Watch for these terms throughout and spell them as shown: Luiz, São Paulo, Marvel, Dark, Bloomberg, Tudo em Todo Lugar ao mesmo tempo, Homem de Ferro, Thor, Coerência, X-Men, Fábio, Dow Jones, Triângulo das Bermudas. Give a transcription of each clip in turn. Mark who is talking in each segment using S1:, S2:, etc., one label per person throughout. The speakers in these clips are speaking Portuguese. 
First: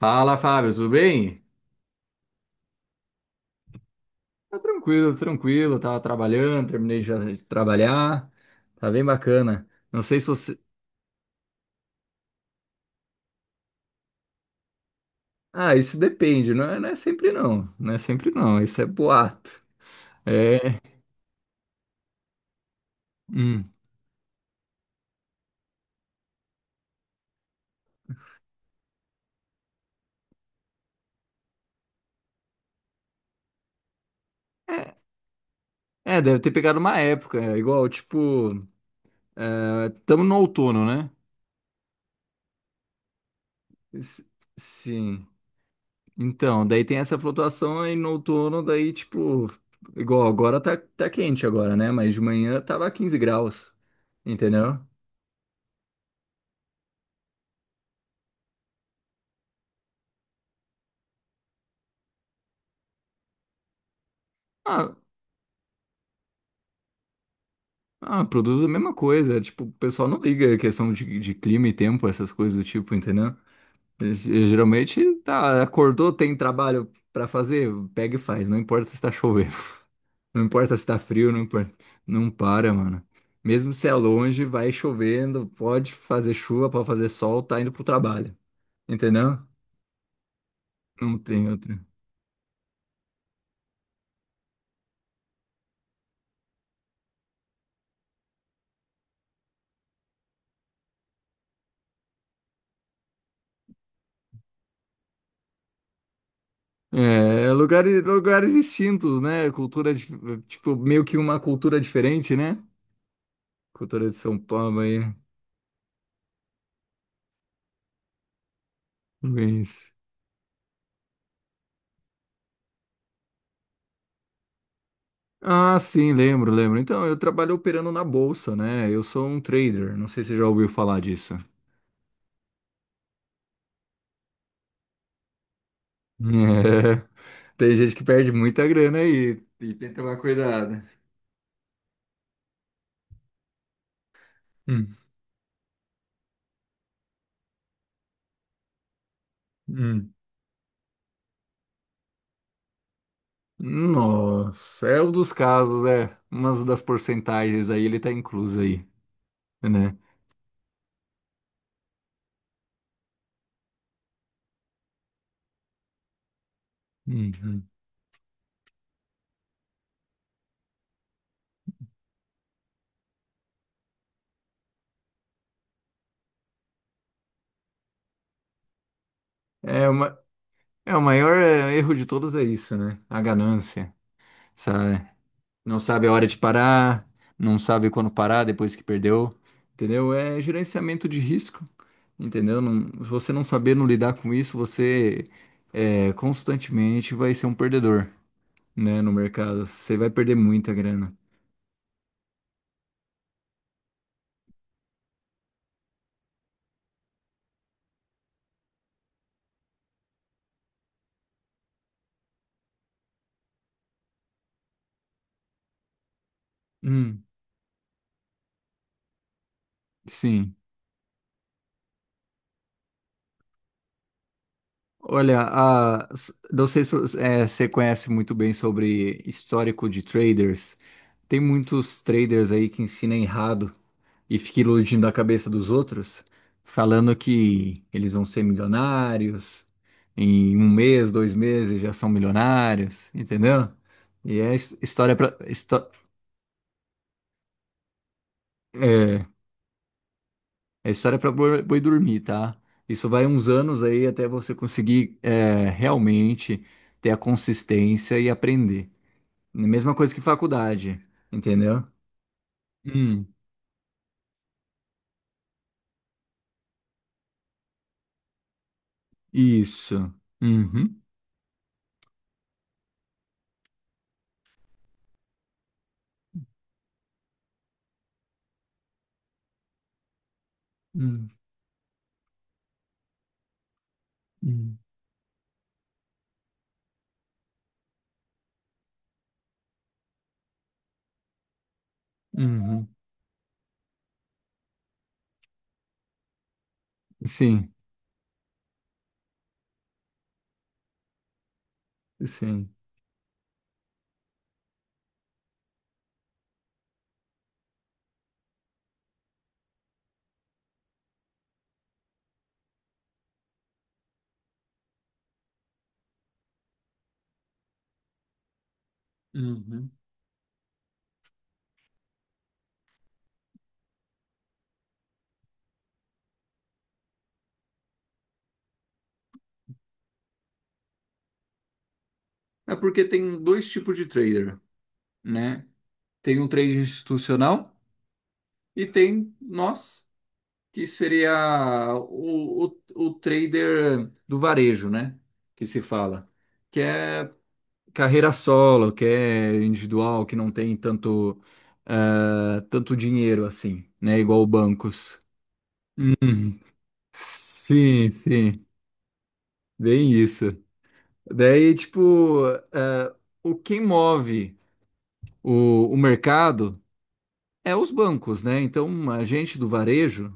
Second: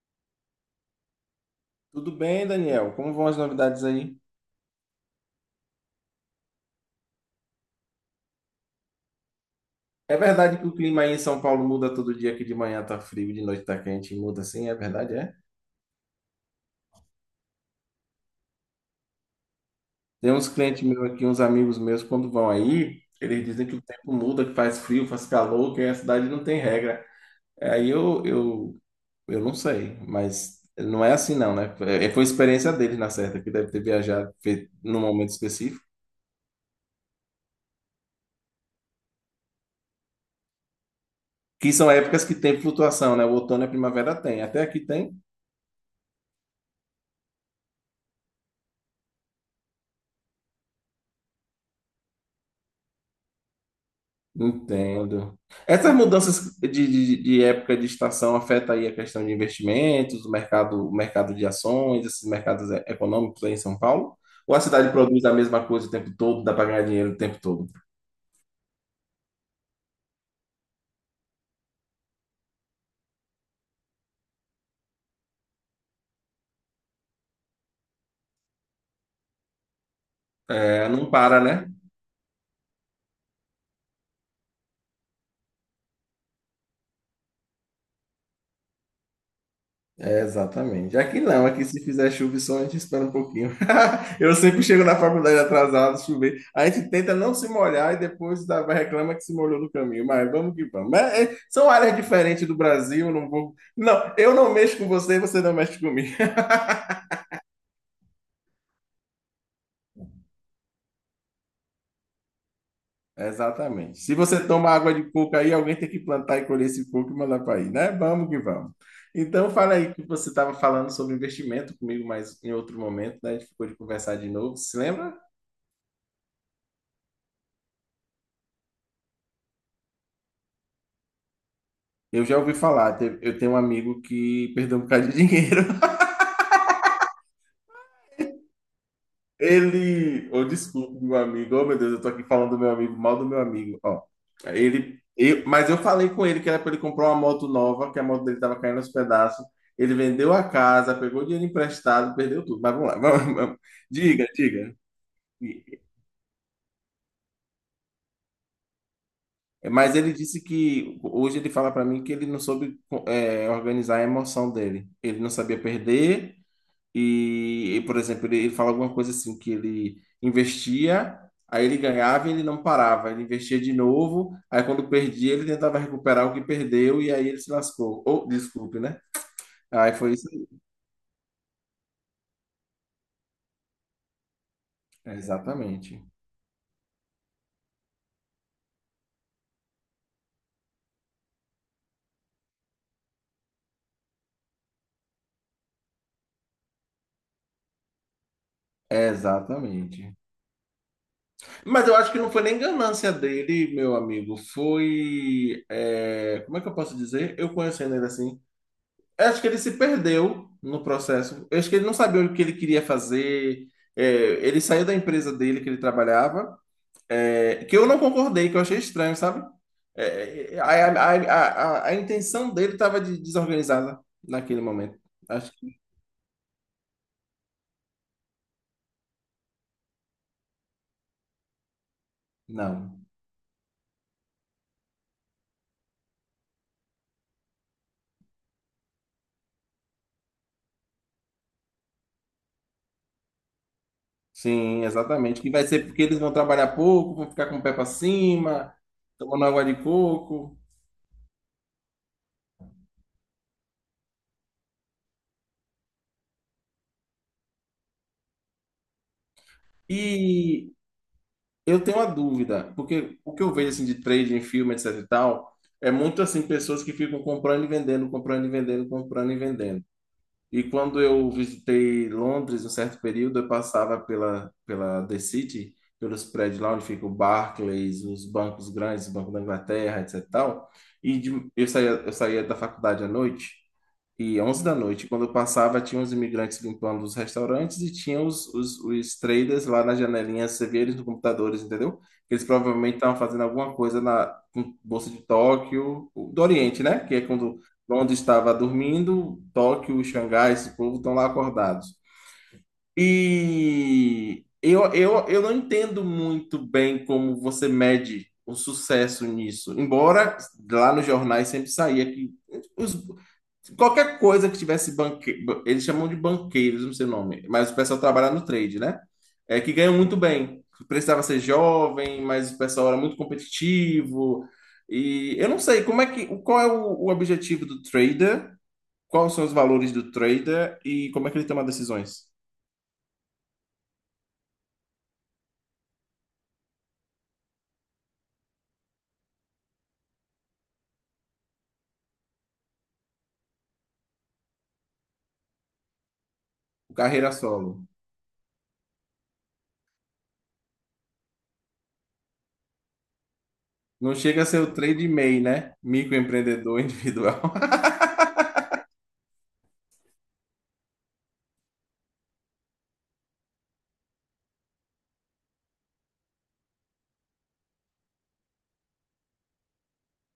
S1: Fala, Fábio, tudo bem?
S2: Tudo bem, Daniel? Como vão as novidades aí?
S1: Tá tranquilo, tranquilo. Tava trabalhando, terminei já de trabalhar. Tá bem bacana. Não
S2: É
S1: sei se você.
S2: verdade que o clima aí em São Paulo muda todo dia, que de manhã tá frio, de noite tá quente, muda assim, é verdade, é?
S1: Ah, isso depende, não é, não é sempre não. Não é sempre não, isso é boato.
S2: Tem uns
S1: É,
S2: clientes meus aqui, uns amigos meus, quando vão aí, eles dizem
S1: hum.
S2: que o tempo muda, que faz frio, faz calor, que a cidade não tem regra. É, aí eu não sei, mas não é assim não, né? Foi experiência deles, na certa, que deve ter viajado feito num momento específico,
S1: É, deve ter pegado uma época, é, igual, tipo, estamos no outono, né?
S2: que são épocas que tem flutuação, né? O outono e a primavera
S1: S-
S2: tem, até aqui tem.
S1: Sim. Então, daí tem essa flutuação aí no outono, daí, tipo, igual agora tá quente agora, né? Mas de manhã tava 15 graus, entendeu?
S2: Entendo. Essas mudanças de época de estação afeta aí a questão de investimentos, o mercado de ações, esses mercados econômicos aí em São Paulo? Ou a cidade produz a mesma coisa o tempo todo, dá para ganhar dinheiro o tempo todo?
S1: Ah, produz a mesma coisa. É, tipo, o pessoal não liga a questão de clima e tempo, essas coisas do tipo, entendeu? Geralmente, tá, acordou, tem trabalho pra fazer, pega e faz. Não importa se tá chovendo, não importa se
S2: É,
S1: tá
S2: não
S1: frio, não
S2: para, né?
S1: importa. Não para, mano. Mesmo se é longe, vai chovendo, pode fazer chuva, pode fazer sol, tá indo pro trabalho, entendeu?
S2: É, exatamente.
S1: Não
S2: Aqui não,
S1: tem
S2: aqui
S1: outra.
S2: se fizer chuva e sol, a gente espera um pouquinho. Eu sempre chego na faculdade atrasado, chover. A gente tenta não se molhar e depois vai reclama que se molhou no caminho. Mas vamos que vamos. Mas, é, são áreas diferentes do Brasil, não vou. Não, eu não mexo com você, você não mexe comigo.
S1: É, lugares, lugares distintos, né? Tipo, meio que uma cultura diferente, né?
S2: Exatamente.
S1: Cultura
S2: Se
S1: de São
S2: você toma
S1: Paulo
S2: água
S1: aí.
S2: de coco aí, alguém tem que plantar e colher esse coco e mandar para aí, né? Vamos que vamos. Então, fala
S1: Luiz.
S2: aí que você estava falando sobre investimento comigo, mas em outro momento, né? A gente ficou de conversar de novo. Se lembra?
S1: Ah, sim, lembro, lembro. Então, eu trabalho operando na bolsa, né? Eu sou um trader. Não sei se você já ouviu falar disso.
S2: Eu já ouvi falar, eu tenho um amigo que perdeu um bocado de dinheiro.
S1: É. Tem gente que perde muita grana aí e tem que tomar
S2: Ele, ou
S1: cuidado.
S2: desculpe, meu amigo, oh meu Deus, eu tô aqui falando do meu amigo, mal do meu amigo, ó.
S1: Hum,
S2: Mas eu falei com ele que era para ele comprar uma moto nova, que a moto dele tava caindo aos pedaços. Ele
S1: hum.
S2: vendeu a casa, pegou dinheiro emprestado, perdeu tudo. Mas vamos lá, vamos, vamos. Diga, diga.
S1: Nossa, é um dos casos, é. Uma das porcentagens aí, ele tá incluso aí, né?
S2: Mas ele disse que hoje ele fala para mim que ele não soube, organizar a emoção dele. Ele não sabia perder.
S1: Uhum.
S2: E por exemplo, ele fala alguma coisa assim, que ele investia, aí ele ganhava e ele não parava. Ele investia de novo, aí quando perdia, ele tentava recuperar o que perdeu e aí ele se lascou. Ou, desculpe, né?
S1: É,
S2: Aí foi
S1: uma,
S2: isso aí.
S1: é o maior é, erro de todos é isso, né? A ganância, sabe?
S2: É,
S1: Não
S2: exatamente.
S1: sabe a hora de parar, não sabe quando parar depois que perdeu, entendeu? É gerenciamento de risco, entendeu? Não, se você não saber não lidar com isso, você é, constantemente vai ser um perdedor, né,
S2: É,
S1: no mercado. Você vai
S2: exatamente.
S1: perder muita grana.
S2: Mas eu acho que não foi nem ganância dele, meu amigo. Foi. É, como é que eu posso dizer? Eu conhecendo ele assim. Eu acho que ele se perdeu no processo. Eu acho que ele não sabia o que ele queria fazer. É, ele saiu da empresa dele que ele trabalhava,
S1: Hum,
S2: é, que eu não concordei, que eu achei estranho, sabe? É,
S1: sim.
S2: é, a, a, a, a, a intenção dele estava de, desorganizada naquele momento.
S1: Olha,
S2: Acho que
S1: não sei se é, você conhece muito bem sobre histórico de traders. Tem muitos traders aí que
S2: não.
S1: ensinam errado e fica iludindo a cabeça dos outros, falando que eles vão ser milionários, em um mês, 2 meses já são milionários, entendeu? E é his-
S2: Sim,
S1: história pra,
S2: exatamente. Que vai ser
S1: histó
S2: porque eles vão trabalhar pouco, vão ficar com o pé para cima,
S1: é,
S2: tomando água de coco.
S1: é história pra boi dormir, tá? Isso vai uns anos aí até você conseguir é, realmente ter a consistência e aprender. Mesma coisa que
S2: E
S1: faculdade,
S2: eu
S1: entendeu?
S2: tenho uma dúvida, porque
S1: Hum,
S2: o que eu vejo assim de trading em filme, etc e tal, é muito assim pessoas que ficam comprando e vendendo, comprando e vendendo, comprando e vendendo.
S1: isso.
S2: E
S1: Uhum.
S2: quando eu visitei Londres um certo período, eu passava pela The City, pelos prédios lá onde fica o Barclays, os bancos grandes, o Banco da Inglaterra, etc e tal. E
S1: Hum,
S2: de- eu saía eu saía da faculdade à noite e onze da
S1: hum,
S2: noite, quando eu passava, tinha os imigrantes limpando os restaurantes e tinha os traders lá nas janelinhas, você via eles nos computadores, entendeu? Eles
S1: uhum.
S2: provavelmente estavam fazendo alguma coisa na com Bolsa de Tóquio, do Oriente, né? Que é quando
S1: Sim,
S2: Londres estava dormindo, Tóquio, Xangai, esse povo estão lá acordados.
S1: sim.
S2: E eu não entendo muito bem como você mede o sucesso nisso, embora lá nos jornais sempre saía que os Qualquer coisa que tivesse banque... ba- Eles chamam de banqueiros, não sei o nome, mas o pessoal trabalha no trade, né? É que
S1: Uhum.
S2: ganham muito bem. Precisava ser jovem, mas o pessoal era muito competitivo. E eu não sei como é que, qual é o objetivo do trader, quais são os valores do trader e como é que ele toma decisões.
S1: É porque tem dois tipos de trader, né? Tem um trader institucional e tem nós, que seria o, o, o trader do varejo, né? Que se fala. Que é
S2: Carreira solo.
S1: carreira solo, que é individual, que não tem tanto dinheiro assim,
S2: Não
S1: né?
S2: chega
S1: Igual
S2: a ser o trade
S1: bancos.
S2: MEI, né?
S1: Uhum.
S2: Microempreendedor individual.
S1: Sim, sim, bem isso. Daí, tipo, eh, o que move o mercado é os bancos, né? Então, a gente do varejo,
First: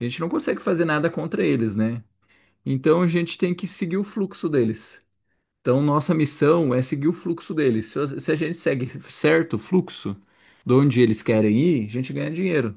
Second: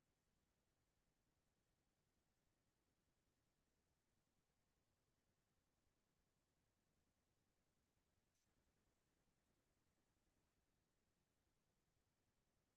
S1: a gente não consegue fazer nada contra eles, né? Então, a gente tem que seguir o fluxo deles. Então, nossa missão é seguir o fluxo deles. Se a gente segue certo o fluxo de onde eles querem ir, a gente ganha dinheiro.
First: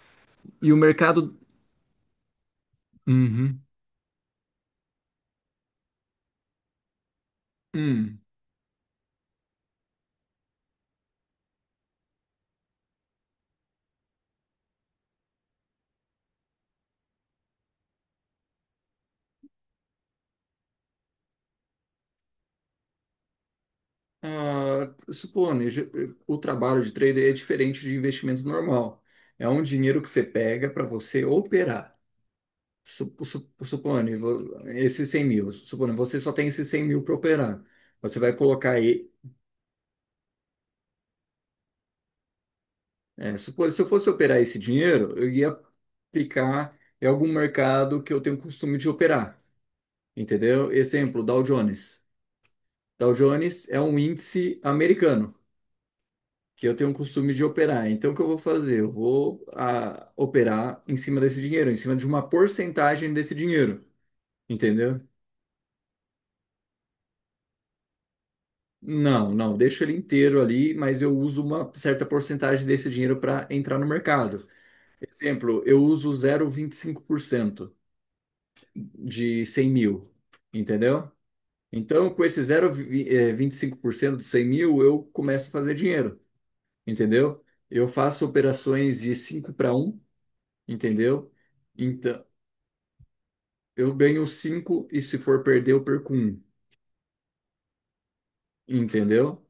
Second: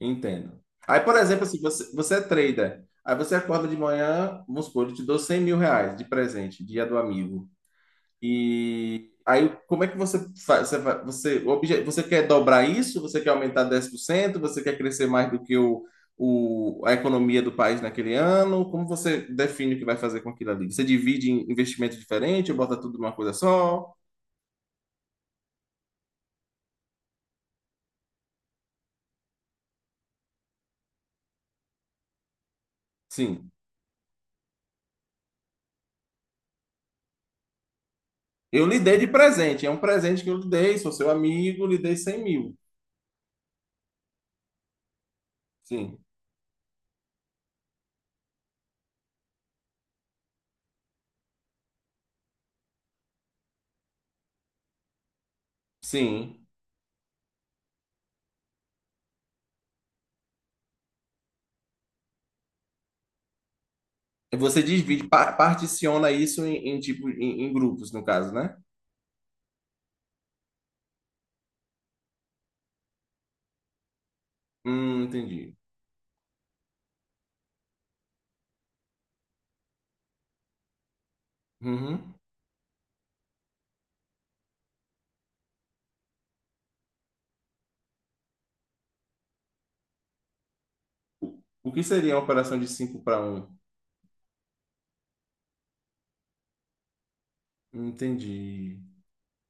S2: Entendo.
S1: E o
S2: Aí, por
S1: mercado.
S2: exemplo, assim, você é trader. Aí você
S1: Uhum.
S2: acorda de manhã, vamos supor, eu te dou R$ 100 mil de presente, dia do amigo.
S1: Hum.
S2: E aí, como é que você faz? Você, vai- você, o obje- você quer dobrar isso? Você quer aumentar 10%? Você quer crescer mais do que a economia do país naquele ano? Como você define o que vai fazer com aquilo ali? Você divide em investimento diferente ou bota tudo numa coisa só?
S1: Ah, supone, o trabalho de trader é diferente de investimento normal. É um dinheiro que você pega para você operar.
S2: Sim.
S1: Supone, esses 100 mil, supone, você só tem esses 100 mil para operar. Você vai
S2: Eu
S1: colocar
S2: lhe dei de
S1: aí,
S2: presente. É um presente que eu lhe dei. Sou seu amigo, lhe dei 100 mil.
S1: é, supone, se eu fosse operar esse dinheiro, eu ia
S2: Sim.
S1: aplicar em algum mercado que eu tenho costume de operar, entendeu? Exemplo, Dow Jones. Dow Jones é um índice americano
S2: Sim.
S1: que eu tenho costume de operar. Então, o que eu vou fazer? Eu vou operar em cima desse dinheiro, em cima de uma porcentagem desse dinheiro,
S2: Você
S1: entendeu?
S2: divide, particiona isso em tipo em grupos, no caso, né?
S1: Não, não, deixo ele inteiro ali, mas eu uso uma certa porcentagem desse dinheiro para entrar no mercado.
S2: Entendi.
S1: Exemplo, eu uso 0,25% de 100 mil, entendeu? Então,
S2: Uhum.
S1: com esse 0,25% de 100 mil, eu começo a fazer dinheiro, entendeu? Eu faço operações de 5 para um, entendeu?
S2: O que seria uma
S1: Então,
S2: operação de 5 para um?
S1: eu ganho 5 e se for perder, eu perco um,
S2: Entendi.
S1: entendeu?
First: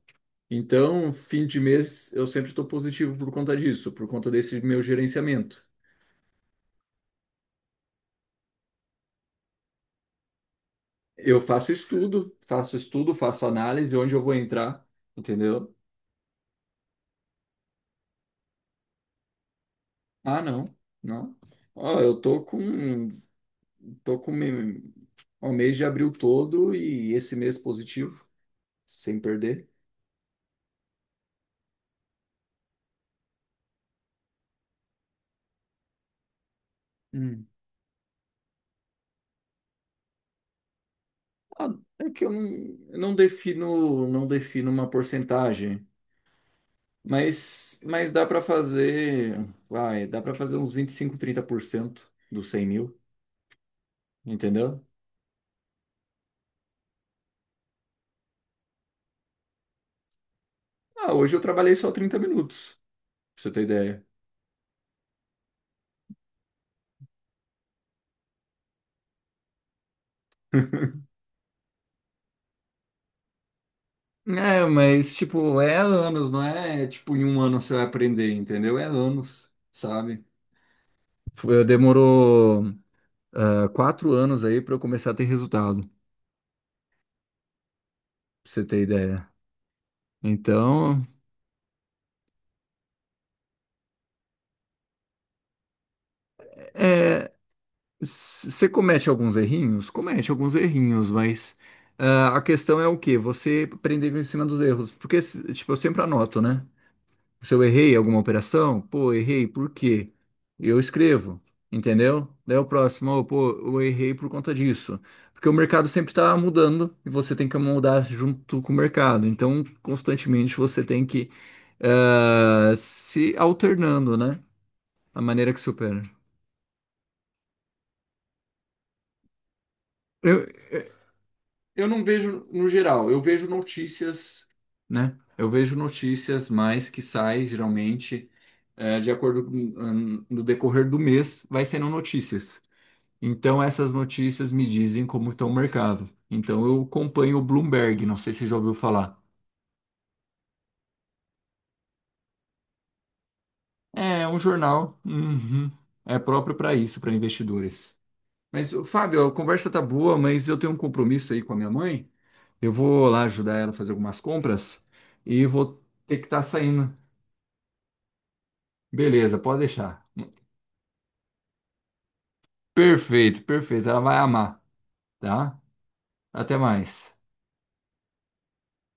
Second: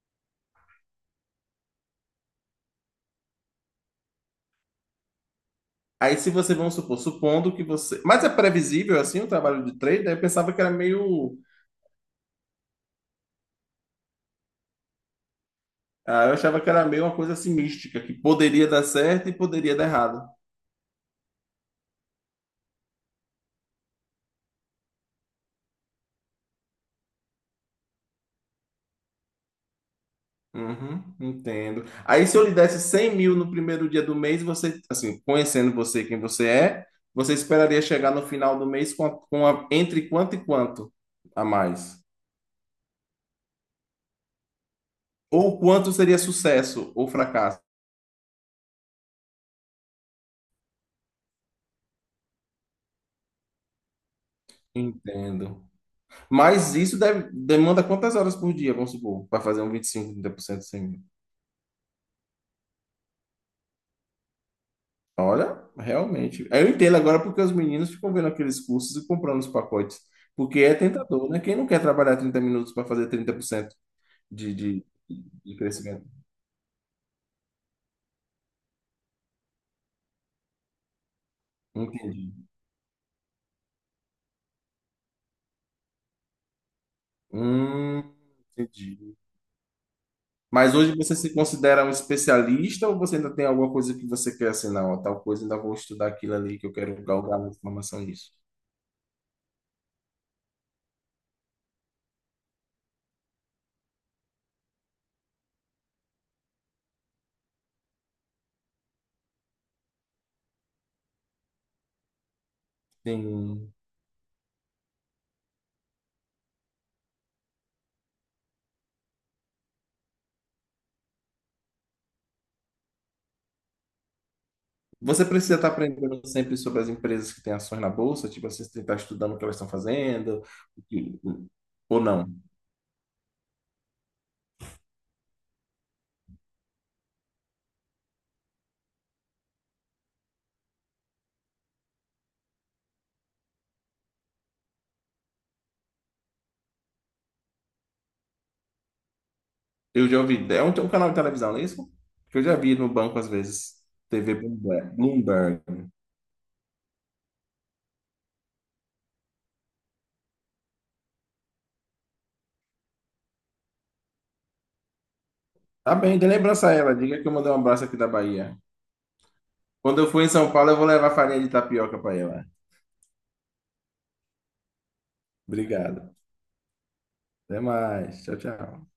S1: Então, fim de mês eu sempre estou positivo por conta disso, por conta desse meu gerenciamento.
S2: Aí, se você, vamos supor, supondo que você. Mas é previsível, assim, o trabalho de trader? Eu pensava que era meio.
S1: Eu faço estudo, faço estudo, faço análise onde eu vou entrar, entendeu?
S2: Eu achava que era meio uma coisa assim mística, que poderia dar certo e poderia dar errado.
S1: Ah, não, não. Ó, eu tô com me- o mês de abril todo e esse mês positivo, sem perder.
S2: Uhum, entendo. Aí, se eu lhe desse 100 mil no primeiro dia do mês, você, assim, conhecendo você, quem você é, você
S1: Hum.
S2: esperaria chegar no final do mês entre quanto e quanto a
S1: Ah,
S2: mais?
S1: é que eu não defino, não defino uma
S2: Ou
S1: porcentagem.
S2: quanto seria sucesso ou fracasso?
S1: Mas dá para fazer, vai, dá para fazer uns 25 30% dos 100 mil, entendeu?
S2: Entendo. Mas isso demanda quantas horas por dia, vamos supor, para fazer um 25, 30% de 100 mil?
S1: Ah, hoje eu trabalhei só 30 minutos, pra você ter ideia.
S2: Olha, realmente. Eu entendo agora porque os meninos ficam vendo aqueles cursos e comprando os pacotes. Porque é tentador, né? Quem não quer trabalhar 30 minutos para fazer 30% de,
S1: É,
S2: de,
S1: mas
S2: de
S1: tipo, é
S2: crescimento.
S1: anos, não é tipo em um ano você vai aprender, entendeu? É anos, sabe?
S2: Entendi.
S1: Demorou 4 anos aí para eu começar a ter resultado, pra
S2: Hum,
S1: você ter
S2: entendi.
S1: ideia.
S2: Mas hoje
S1: Então,
S2: você se considera um especialista ou você ainda tem alguma coisa que você quer assim, não, ó, tal coisa, ainda vou estudar aquilo ali que eu quero
S1: é,
S2: galgar uma informação nisso?
S1: você comete alguns errinhos? Comete alguns errinhos, mas a questão é o quê? Você aprender em cima dos erros. Porque, tipo, eu sempre anoto, né? Se eu errei alguma operação, pô, errei, por quê? Eu escrevo, entendeu? Daí o próximo, "Ô, pô,
S2: Sim.
S1: eu errei por conta disso." Porque o mercado sempre está mudando e você tem que mudar junto com o mercado. Então, constantemente você tem que se alternando, né? A
S2: Você
S1: maneira
S2: precisa
S1: que
S2: estar
S1: supera.
S2: aprendendo sempre sobre as empresas que têm ações na bolsa, tipo, assim, você tem que estar estudando o que elas estão fazendo, o que-
S1: Eu
S2: ou
S1: não
S2: não?
S1: vejo no geral, eu vejo notícias, né? Eu vejo notícias mais que saem geralmente de acordo com, no decorrer do mês, vai sendo notícias. Então essas notícias me dizem como está o mercado. Então eu acompanho o Bloomberg, não sei se você já ouviu falar.
S2: Eu já ouvi, é um canal de televisão, não é isso? Que eu já vi no banco às vezes,
S1: É
S2: TV
S1: um
S2: Bloomberg.
S1: jornal, uhum,
S2: Bloomberg.
S1: é próprio para isso, para investidores. Mas, ô, Fábio, a conversa tá boa, mas eu tenho um compromisso aí com a minha mãe. Eu vou lá ajudar ela a fazer algumas compras e vou
S2: Tá
S1: ter
S2: bem,
S1: que
S2: dê
S1: estar
S2: lembrança a
S1: saindo.
S2: ela. Diga que eu mandei um abraço aqui da Bahia.
S1: Beleza, pode
S2: Quando
S1: deixar.
S2: eu for em São Paulo, eu vou levar farinha de tapioca para ela.
S1: Perfeito, perfeito. Ela vai amar, tá?
S2: Obrigado.
S1: Até mais.
S2: Até mais. Tchau, tchau.